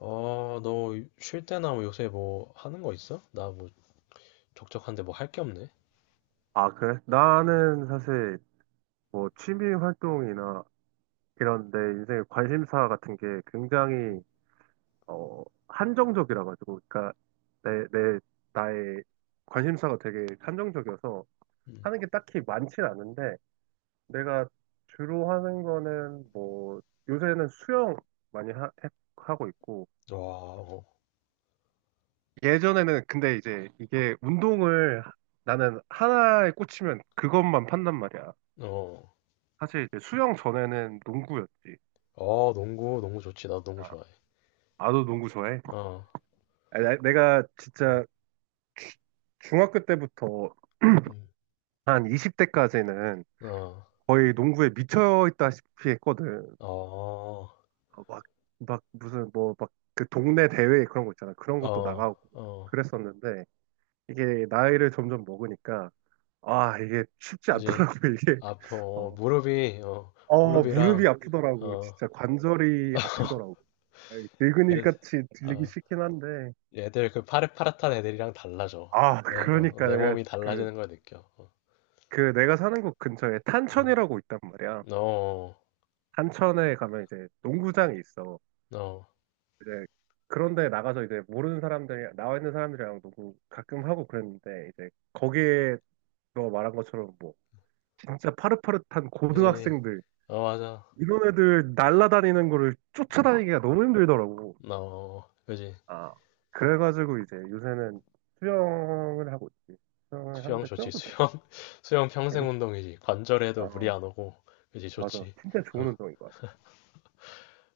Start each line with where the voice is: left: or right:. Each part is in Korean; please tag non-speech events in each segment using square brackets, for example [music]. left: 아, 너 쉴 때나 뭐 요새 뭐 하는 거 있어? 나 뭐 적적한데 뭐 할 게 없네.
right: 아, 그래?
left: 어,
right: 나는 사실 뭐 취미 활동이나 이런 내 인생의 관심사 같은 게
left: 음,
right: 굉장히 한정적이라 가지고, 그러니까 내, 내, 나의 관심사가 되게 한정적이어서
left: 음.
right: 하는 게 딱히 많진 않은데, 내가 주로 하는 거는 뭐 요새는 수영 많이 하고 있고,
left: 와, 어,
right: 예전에는 근데 이제 나는 하나에 꽂히면 그것만 판단 말이야.
left: 어,
right: 사실 이제 수영 전에는 농구였지.
left: 어, 농구, 농구 좋지. 나도 농구
right: 아,
left: 좋아해.
right: 나도 농구 좋아해.
left: 어,
right: 아, 내가
left: 음,
right: 진짜 주- 중학교 때부터
left: 음,
right: 한 20대까지는
left: 어,
right: 거의 농구에 미쳐 있다시피 했거든.
left: 어,
right: 아, 막 무슨 뭐 막 그 동네 대회 그런 거 있잖아. 그런 것도
left: 어,
right: 나가고
left: 어,
right: 그랬었는데 이게 나이를 점점 먹으니까 아, 이게 쉽지
left: 그지?
right: 않더라고, [laughs] 이게.
left: 아파, 어,
right: 어,
left: 무릎이, 어, 무릎이랑,
right: 무릎이 아프더라고.
left: 어,
right: 진짜 관절이 아프더라고.
left: [laughs]
right: 늙은이
left: 애들,
right: 같이 들리기
left: 어,
right: 싫긴 한데
left: 애들 그 파릇파릇한 애들이랑 달라져.
right: 아,
left: 내, 어,
right: 그러니까
left: 내
right: 내가
left: 몸이
right: 그
left: 달라지는 걸 느껴. 어,
right: 그 내가 사는 곳 근처에
left: 음,
right: 탄천이라고 있단 말이야.
left: 어,
right: 탄천에 가면 이제 농구장이 있어.
left: 어,
right: 이제 그런데 나가서 이제 모르는 사람들이 나와 있는 사람들이랑 농구 가끔 하고 그랬는데 이제 거기에 너 말한 것처럼 뭐 진짜 파릇파릇한
left: 그지?
right: 고등학생들
left: 어 맞아.
right: 이런 애들 날라다니는 거를
left: 음.
right: 쫓아다니기가 너무 힘들더라고.
left: 어, 그지.
right: 아 그래가지고 이제 요새는 수영을 하고 있지. 수영을
left: 수영
right: 하는데
left: 좋지.
right: 수영도 되게
left: 수영 [laughs] 수영 평생
right: 재밌어.
left: 운동이지. 관절에도 무리
right: 어
left: 안 오고 그지
right: 맞아.
left: 좋지.
right: 진짜
left: 어.
right: 좋은 운동인 것 같아.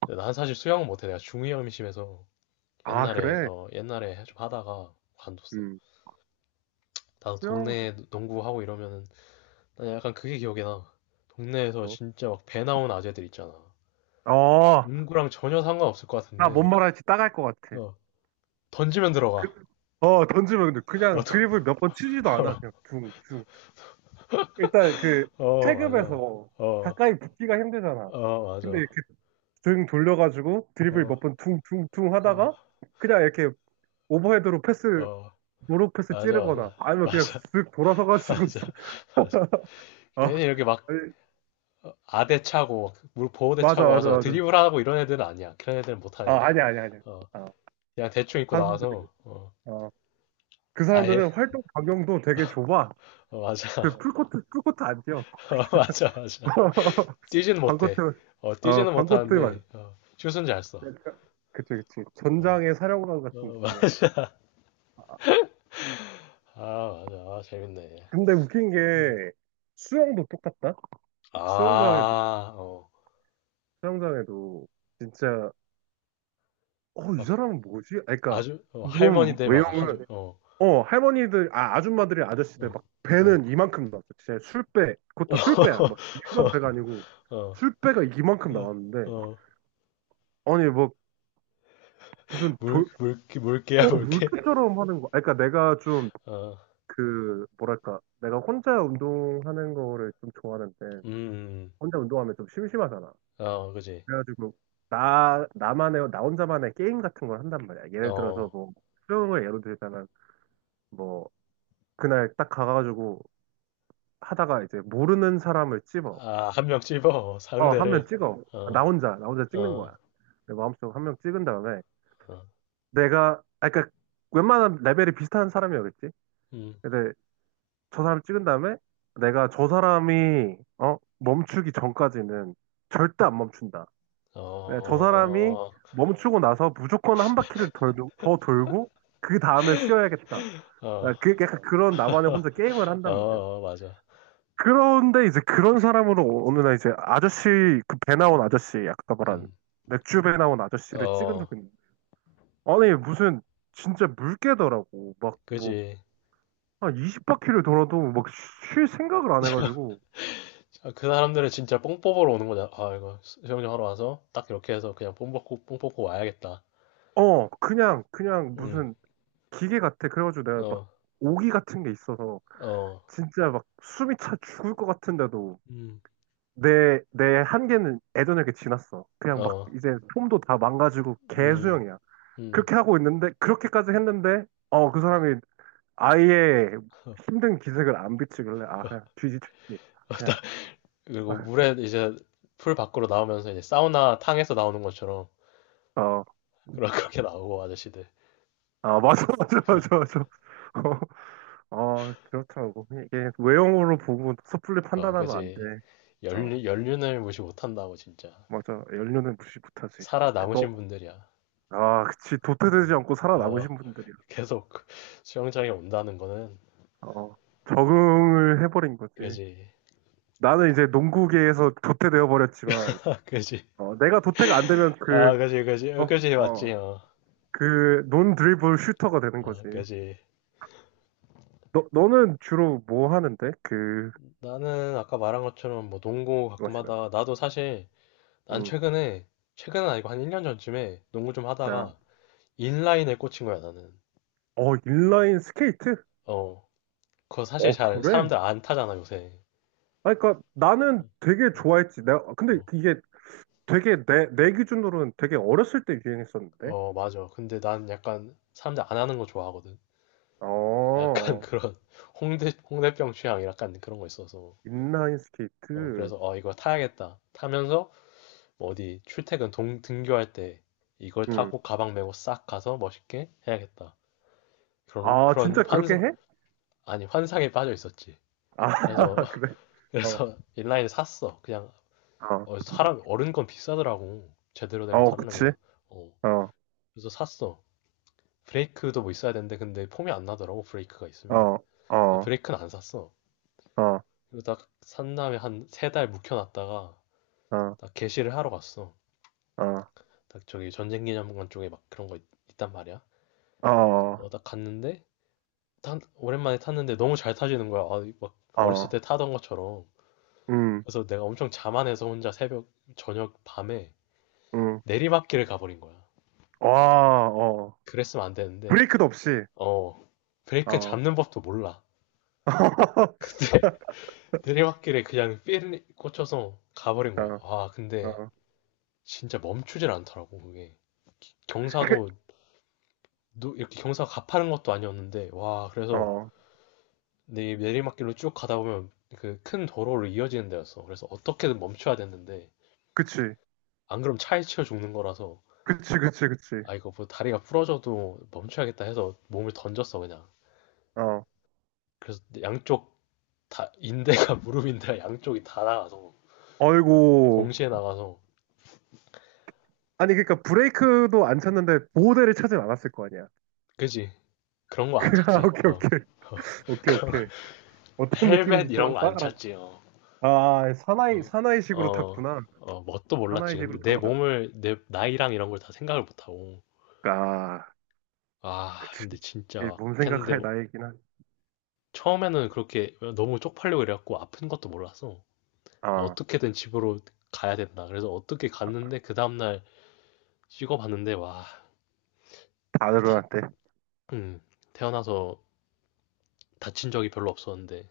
left: 근데 난 사실 수영 못해. 내가 중이염이 심해서
right: 아
left: 옛날에
right: 그래?
left: 어 옛날에 좀 하다가 관뒀어.
right: 음.
left: 나도
right: 수영,
left: 동네 농구 하고 이러면은 난 약간 그게 기억이 나. 동네에서
right: 뭐,
left: 진짜 막 배 나온 아재들 있잖아.
right: 어,
left: 농구랑 전혀 상관없을 것
right: 나 뭔
left: 같은데
right: 말할지 따갈 것 같아.
left: 어 던지면
right: 그,
left: 들어가.
right: 던지면 근데
left: 어,
right: 그냥 드리블 몇 번 치지도 않아. 그냥
left: [laughs]
right: 둥, 둥. 일단 그
left: 어, 어 맞아.
right: 체급에서
left: 어,
right: 가까이 붙기가 힘들잖아.
left: 어
right: 근데
left: 맞아.
right: 이렇게 등 돌려가지고 드리블
left: 어,
right: 몇 번 둥, 둥, 둥 하다가
left: 어,
right: 그냥 이렇게 오버헤드로 패스,
left: 어.
right: 노로 패스
left: 맞아,
right: 찌르거나
left: 맞아.
right: 아니면 그냥
left: 맞아,
right: 쓱
left: [laughs]
right: 돌아서가지고
left: 맞아, 맞아.
right: [laughs] 아,
left: 괜히 이렇게 막
right: 아니,
left: 어, 아대 차고, 물 보호대
right: 맞아,
left: 차고
right: 맞아,
left: 와서
right: 맞아.
left: 드리블하고 이런 애들은 아니야. 그런 애들은 못하는
right: 아,
left: 애들이야.
right: 아니야, 아니야, 아니야.
left: 어,
right: 아,
left: 그냥 대충 입고
right: 사람들이,
left: 나와서, 어,
right: 어, 그
left: 아예,
right: 사람들은 활동 반경도 되게 좁아.
left: 어, 맞아.
right: 그
left: [laughs]
right: 풀코트 안 뛰어.
left: 어, 맞아, 맞아.
right: [laughs]
left: 뛰지는 못해.
right: 반코트
left: 어,
right: 어
left: 뛰지는
right: 반코트만.
left: 못하는데, 어, 슛은 잘 써.
right: 그치 그치.
left: 어,
right: 전장의 사령관 같은
left: 어, [laughs]
right: 느낌.
left: 맞아. 아, 맞아. 아, 재밌네.
right: 근데 웃긴
left: 음.
right: 게 수영도 똑같다. 수영장에도
left: 아, 어,
right: 수영장에도 진짜 이
left: 막
right: 사람은 뭐지? 아 그러니까
left: 아주, 어,
right: 몸
left: 할머니들 막 아주,
right: 외형은
left: 어,
right: 할머니들 아줌마들이 아저씨들
left: 어,
right: 막
left: 어.
right: 배는 이만큼 나왔어. 진짜 술배 그것도 술배야. 막
left: [laughs]
right: 일반 배가 아니고
left: 어,
right: 술배가 이만큼
left: 어,
right: 나왔는데
left: 어,
right: 아니 뭐 무슨 돌
left: 물개야,
right: 어,
left: 물개?
right: 물교처럼 하는 거. 아, 그러니까 내가 좀
left: 어,
right: 그, 뭐랄까, 내가 혼자 운동하는 거를 좀 좋아하는데,
left: 음,
right: 혼자 운동하면 좀 심심하잖아.
left: 어, 그지.
right: 그래가지고, 나 혼자만의 게임 같은 걸 한단 말이야. 예를 들어서
left: 어,
right: 뭐, 수영을 예로 들자면, 뭐, 그날 딱 가가지고 하다가 이제 모르는 사람을 찍어.
left: 아, 한명 찝어,
right: 한 명
left: 상대를.
right: 찍어. 아,
left: 어,
right: 나 혼자 찍는
left: 어,
right: 거야. 내 마음속으로 한 명 찍은 다음에,
left: 어,
right: 아, 그러니까 웬만한 레벨이 비슷한 사람이었겠지?
left: 음,
right: 근데 저 사람 찍은 다음에 내가 저 사람이 멈추기 전까지는 절대 안 멈춘다. 네, 저
left: 어,
right: 사람이 멈추고 나서 무조건 한 바퀴를 더 돌고 그 다음에 쉬어야겠다.
left: 어,
right: 네, 그 약간 그런 나만의 혼자 게임을
left: [laughs]
right: 한단 말이야.
left: 어, 맞아.
right: 그런데 이제 그런 사람으로 어느 날 이제 아저씨 그 배 나온 아저씨 아까 말한
left: 음,
right: 맥주 배 나온 아저씨를 찍은
left: 어,
right: 적이 있는데 아니 무슨 진짜 물개더라고 막 뭐
left: 그지.
right: 한 20바퀴를 돌아도 막 쉴 생각을 안 해가지고
left: 아, 그 사람들은 진짜 뽕 뽑으러 오는 거잖아. 아, 이거 수영장 하러 와서 딱 이렇게 해서 그냥 뽕 뽑고, 뽕 뽑고 와야겠다.
right: 그냥
left: 음,
right: 무슨 기계 같아. 그래가지고 내가 막
left: 어,
right: 오기 같은 게 있어서
left: 어,
right: 진짜 막 숨이 차 죽을 것 같은데도
left: 음,
right: 내 한계는 예전 이에게 지났어. 그냥 막
left: 어,
right: 이제 폼도 다 망가지고
left: 음,
right: 개수영이야.
left: 음.
right: 그렇게 하고 있는데, 그렇게까지 했는데, 그 사람이 아예 힘든 기색을 안 비치길래, 아, 그냥 뒤지쳤지. 그냥,
left: 그리고
right: 아,
left: 물에 이제 풀 밖으로 나오면서 이제 사우나 탕에서 나오는 것처럼
right: 어,
left: [laughs] 그런 그렇게 나오고 아저씨들.
right: 아, 맞아, [laughs] 맞아, 맞아, 맞아. 그렇더라고. 이게 외형으로 보고 섣불리
left: 어,
right: 판단하면 안 돼.
left: 그지.
right: 어.
left: 연륜, 연륜을 무시 못한다고 진짜.
right: 맞아. 연료는 무시 못하지. 너,
left: 살아남으신 분들이야.
right: 아, 그치.
left: 어,
right: 도태되지 않고
left: 어,
right: 살아남으신 분들이야.
left: 계속 [laughs] 수영장에 온다는 거는
right: 어, 적응을 해버린 거지.
left: 그지.
right: 나는 이제 농구계에서 도태되어 버렸지만,
left: [laughs] 그지.
right: 내가 도태가 안 되면
left: 아, 그지, 그지.
right: 어,
left: 어, 그지 맞지.
right: 어,
left: 어.
right: 그, 논 드리블 슈터가 되는 거지.
left: 어, 그지.
right: 너는 주로 뭐 하는데? 그,
left: 나는 아까 말한 것처럼 뭐 농구
right: 그거
left: 가끔
right: 시간에.
left: 하다가 나도 사실 난
right: 음,
left: 최근에 최근은 아니고 한 1년 전쯤에 농구 좀
right: 나,
left: 하다가 인라인에 꽂힌 거야, 나는.
right: 인라인 스케이트?
left: 어, 그거 사실 잘
right: 그래?
left: 사람들 안 타잖아, 요새.
right: 아, 그니까 나는 되게 좋아했지. 근데
left: 어,
right: 이게 되게 내 기준으로는 되게 어렸을 때 유행했었는데.
left: 어, 맞아. 근데 난 약간 사람들 안 하는 거 좋아하거든. 약간 [laughs]
right: 어,
left: 그런 홍대, 홍대병 취향 약간 그런 거 있어서.
right: 인라인
left: 어,
right: 스케이트.
left: 그래서 어, 이거 타야겠다. 타면서 뭐 어디 출퇴근 등교할 때 이걸
right: 음.
left: 타고 가방 메고 싹 가서 멋있게 해야겠다. 그런,
right: 아,
left: 그런
right: 진짜 그렇게
left: 환상,
right: 해?
left: 아니, 환상에 빠져 있었지.
right: 아,
left: 그래서,
right: [laughs] 그래.
left: [laughs]
right: 어,
left: 그래서 인라인을 샀어. 그냥,
right: 어,
left: 어, 사람, 어른 건 비싸더라고. 제대로 된 거
right: 어, 그치.
left: 사려면. 어,
right: 어,
left: 그래서 샀어. 브레이크도 뭐 있어야 되는데 근데 폼이 안 나더라고 브레이크가 있으면
right: 어,
left: 그래서
right: 어,
left: 브레이크는 안 샀어
right: 어,
left: 그리고 딱산 다음에 한 세 달 묵혀놨다가
right: 어,
left: 딱 개시를 하러 갔어
right: 어,
left: 딱 저기 전쟁기념관 쪽에 막 그런 거 단 말이야
right: 어,
left: 어 딱 갔는데 오랜만에 탔는데 너무 잘 타지는 거야 아, 막 어렸을
right: 어,
left: 때 타던 것처럼
right: 음,
left: 그래서 내가 엄청 자만해서 혼자 새벽 저녁 밤에
right: 음.
left: 내리막길을 가버린 거야
right: 와, 어.
left: 그랬으면 안 되는데
right: 브레이크도 없이.
left: 어 브레이크는
right: 어,
left: 잡는 법도 몰라
right: [laughs]
left: [laughs] 내리막길에 그냥 삘 꽂혀서 가버린 거야.
right: 어,
left: 아, 근데
right: 어.
left: 진짜 멈추질 않더라고, 그게.
right: 그-
left: 경사도, 이렇게 경사가 가파른 것도 아니었는데, 와, 그래서
right: 어,
left: 내 내리막길로 쭉 가다 보면 그 큰 도로로 이어지는 데였어. 그래서 어떻게든 멈춰야 됐는데,
right: 그치.
left: 안 그럼 차에 치여 죽는 거라서,
right: 그치, 그치, 그치.
left: 아, 이거 뭐 다리가 부러져도 멈춰야겠다 해서 몸을 던졌어, 그냥.
right: 어.
left: 그래서 양쪽 다, 인대가 [laughs] 무릎인데 양쪽이 다 나가서,
right: 어이고
left: 동시에 나가서,
right: 아니, 그러니까 브레이크도 안 찾는데 보호대를 찾진 않았을 거 아니야.
left: 그지? 그런 거 안
right: [laughs]
left: 찾지?
right: 오케이,
left: 어.
right: 오케이. 오케이, 오케이.
left: [laughs]
right: 어떤 느낌인지
left: 헬멧 이런 거 안
right: 따라.
left: 찼지요.
right: 아,
left: 어, 어,
right: 사나이식으로
left: 어,
right: 탔구나.
left: 어, 뭣도 몰랐지.
right: 사나이식으로
left: 근데 내
right: 타버렸다.
left: 몸을, 내 나이랑 이런 걸 다 생각을 못하고.
right: 아,
left: 아,
right: 그치.
left: 근데
right: 그치.
left: 진짜
right: 이게
left: 막
right: 몸
left: 했는데
right: 생각할 나이긴 한.
left: 처음에는 그렇게 너무 쪽팔리고 이래갖고 아픈 것도 몰랐어.
right: 아,
left: 어떻게든 집으로 가야 된다. 그래서 어떻게 갔는데 그 다음날 찍어봤는데 와, 다-
right: 다들한테.
left: 음, 태어나서 다친 적이 별로 없었는데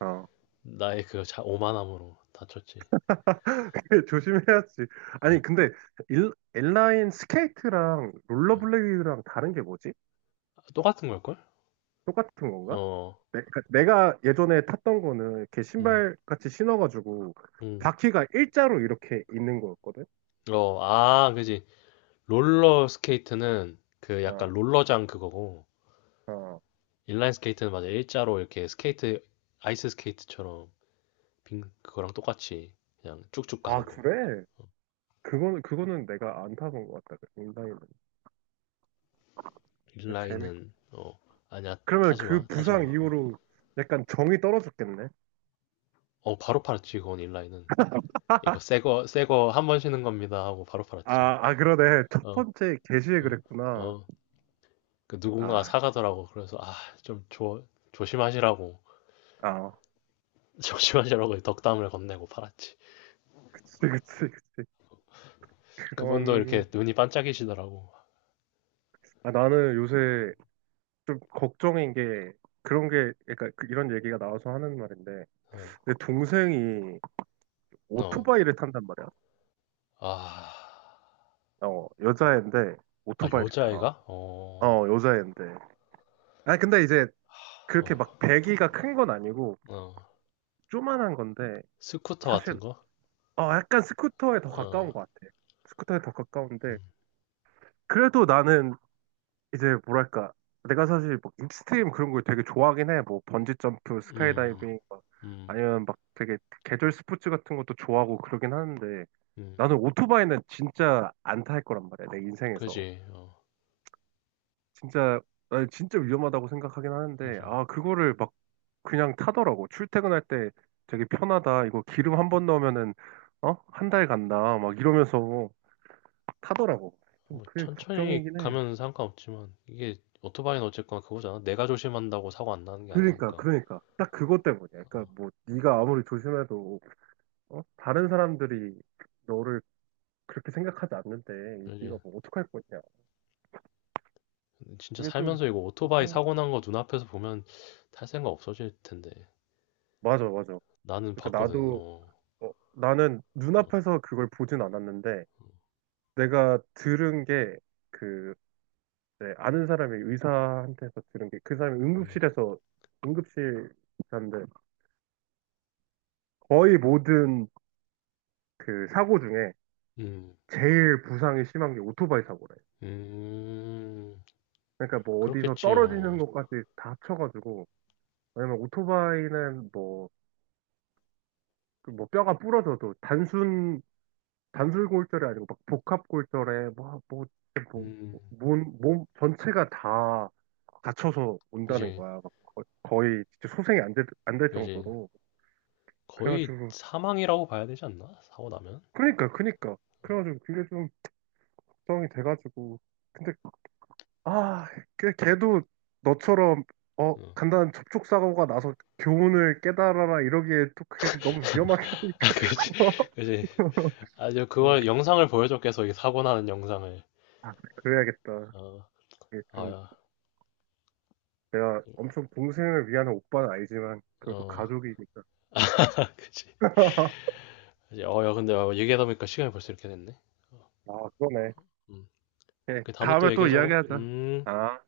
right: 어.
left: 나의 그 오만함으로 다쳤지.
right: [laughs] 조심해야지.
left: 응,
right: 아니, 근데, 인라인 스케이트랑
left: 응.
right: 롤러블레이드랑 다른 게 뭐지?
left: 아, 똑같은 걸걸?
right: 똑같은 건가?
left: 어,
right: 그러니까 내가 예전에 탔던 거는 이렇게
left: 음,
right: 신발 같이 신어가지고
left: 음.
right: 바퀴가 일자로 이렇게 있는 거였거든?
left: 어, 아, 그지. 롤러 스케이트는 그 약간
right: 어,
left: 롤러장 그거고
right: 어.
left: 인라인 스케이트는 맞아 일자로 이렇게 스케이트 아이스 스케이트처럼 빙 그거랑 똑같이 그냥 쭉쭉
right: 아,
left: 가는 거.
right: 그래?
left: 어,
right: 그거는 내가 안 타본 것 같다. 그 인라인은. 근데 재밌.
left: 인라인은 어 아니야
right: 그러면
left: 타지
right: 그
left: 마 타지 마.
right: 부상
left: 어,
right: 이후로 약간 정이 떨어졌겠네.
left: 어, 바로 팔았지 그건 인라인은 이거 새거 새거 한 번 쉬는 겁니다 하고 바로 팔았지.
right: 아, 아 그러네. [laughs] 첫
left: 어
right: 번째 게시에
left: 어
right: 그랬구나.
left: 어 그 누군가가
right: 아,
left: 사가더라고 그래서 아좀 조심하시라고
right: 아,
left: [laughs] 조심하시라고 덕담을 건네고 팔았지.
right: 그치, 그치, 그치.
left: 그분도 이렇게
right: 그런.
left: 눈이 반짝이시더라고.
right: 아, 나는 요새 좀 걱정인 게 그런 게, 그러니까 이런 얘기가 나와서 하는 말인데,
left: 어.
right: 내 동생이
left: 어.
right: 오토바이를 탄단 말이야.
left: 아.
right: 여자애인데
left: 아,
right: 오토바이를 타.
left: 여자애가? 어.
right: 어, 여자애인데. 아, 근데 이제 그렇게 막
left: 어.
right: 배기가 큰 건 아니고
left: 어.
right: 조만한 건데
left: 스쿠터
right: 사실
left: 같은 거?
right: 약간 스쿠터에 더
left: 어.
right: 가까운 것 같아. 스쿠터에 더 가까운데
left: 음.
right: 그래도 나는 이제 뭐랄까 내가 사실 뭐 익스트림 그런 걸 되게 좋아하긴 해. 뭐 번지 점프,
left: 음.
right: 스카이다이빙 막
left: 음.
right: 아니면 막 되게 계절 스포츠 같은 것도 좋아하고 그러긴 하는데
left: 음.
right: 나는 오토바이는 진짜 안 탈 거란 말이야. 내 인생에서
left: 그지. 어.
right: 진짜 나 진짜 위험하다고 생각하긴 하는데
left: 그지.
right: 아 그거를 막 그냥 타더라고. 출퇴근할 때 되게 편하다. 이거 기름 한 번 넣으면은 어? 한 달 간다. 막 이러면서 타더라고. 좀
left: 뭐
right: 그게
left: 천천히
right: 걱정이긴 해.
left: 가면 상관없지만 이게 오토바이는 어쨌거나 그거잖아. 내가 조심한다고 사고 안 나는 게
right: 그러니까,
left: 아니니까.
right: 그러니까. 딱 그것 때문이야. 그러니까 뭐 네가 아무리 조심해도 어? 다른 사람들이 너를 그렇게 생각하지 않는데
left: 그지.
right: 네가 뭐 어떡할 거냐.
left: 진짜
right: 그게 좀
left: 살면서 이거 오토바이
right: 걱정.
left: 사고 난거 눈앞에서 보면 탈 생각 없어질 텐데.
right: 맞아, 맞아.
left: 나는
right: 그러니까
left: 봤거든.
right: 나도
left: 어.
right: 나는
left: 어.
right: 눈앞에서 그걸 보진 않았는데 내가 들은 게그 네, 아는 사람이 의사한테서 들은 게 그 사람이
left: 음.
right: 응급실 의사인데 거의 모든 그 사고 중에
left: 음.
right: 제일 부상이 심한 게 오토바이 사고래요.
left: 음.
right: 그러니까 뭐 어디서 떨어지는
left: 그렇겠지요.
right: 것까지 다 합쳐가지고 왜냐면 오토바이는 뭐, 그뭐 뼈가 부러져도 단순 단술골절이 아니고 막 복합골절에 뭐,
left: 음.
right: 몸 전체가 다 다쳐서 온다는
left: 그지.
right: 거야. 막 거의 진짜 소생이 안 될
left: 그지.
right: 정도로.
left: 거의
right: 그래가지고
left: 사망이라고 봐야 되지 않나? 사고 나면?
right: 그니까, 그니까. 그래가지고 그게 좀 걱정이 돼가지고. 근데, 아, 걔도 너처럼,
left: 응.
right: 간단한 접촉사고가 나서 교훈을 깨달아라 이러기에 또 그게 너무 위험하게
left: [laughs] 아, 그지.
right: 하니까.
left: 그지.
right: [laughs]
left: 아주
right: 어,
left: 그걸 영상을 보여줘, 계속 이 사고 나는 영상을.
right: 아, 그래야겠다.
left: 어,
right: 이게 좀
left: 아야.
right: 내가 엄청 동생을 위하는 오빠는 아니지만, 그래도
left: 어,
right: 가족이니까.
left: 그지.
right: [laughs]
left: 그지. 어, 야, 근데 어, 얘기하다 보니까 시간이 벌써 이렇게 됐네.
right: 아, 그러네.
left: 음.
right: 예,
left: 그 다음에 또
right: 다음에 또
left: 얘기하자고.
right: 이야기하자.
left: 음.
right: 아.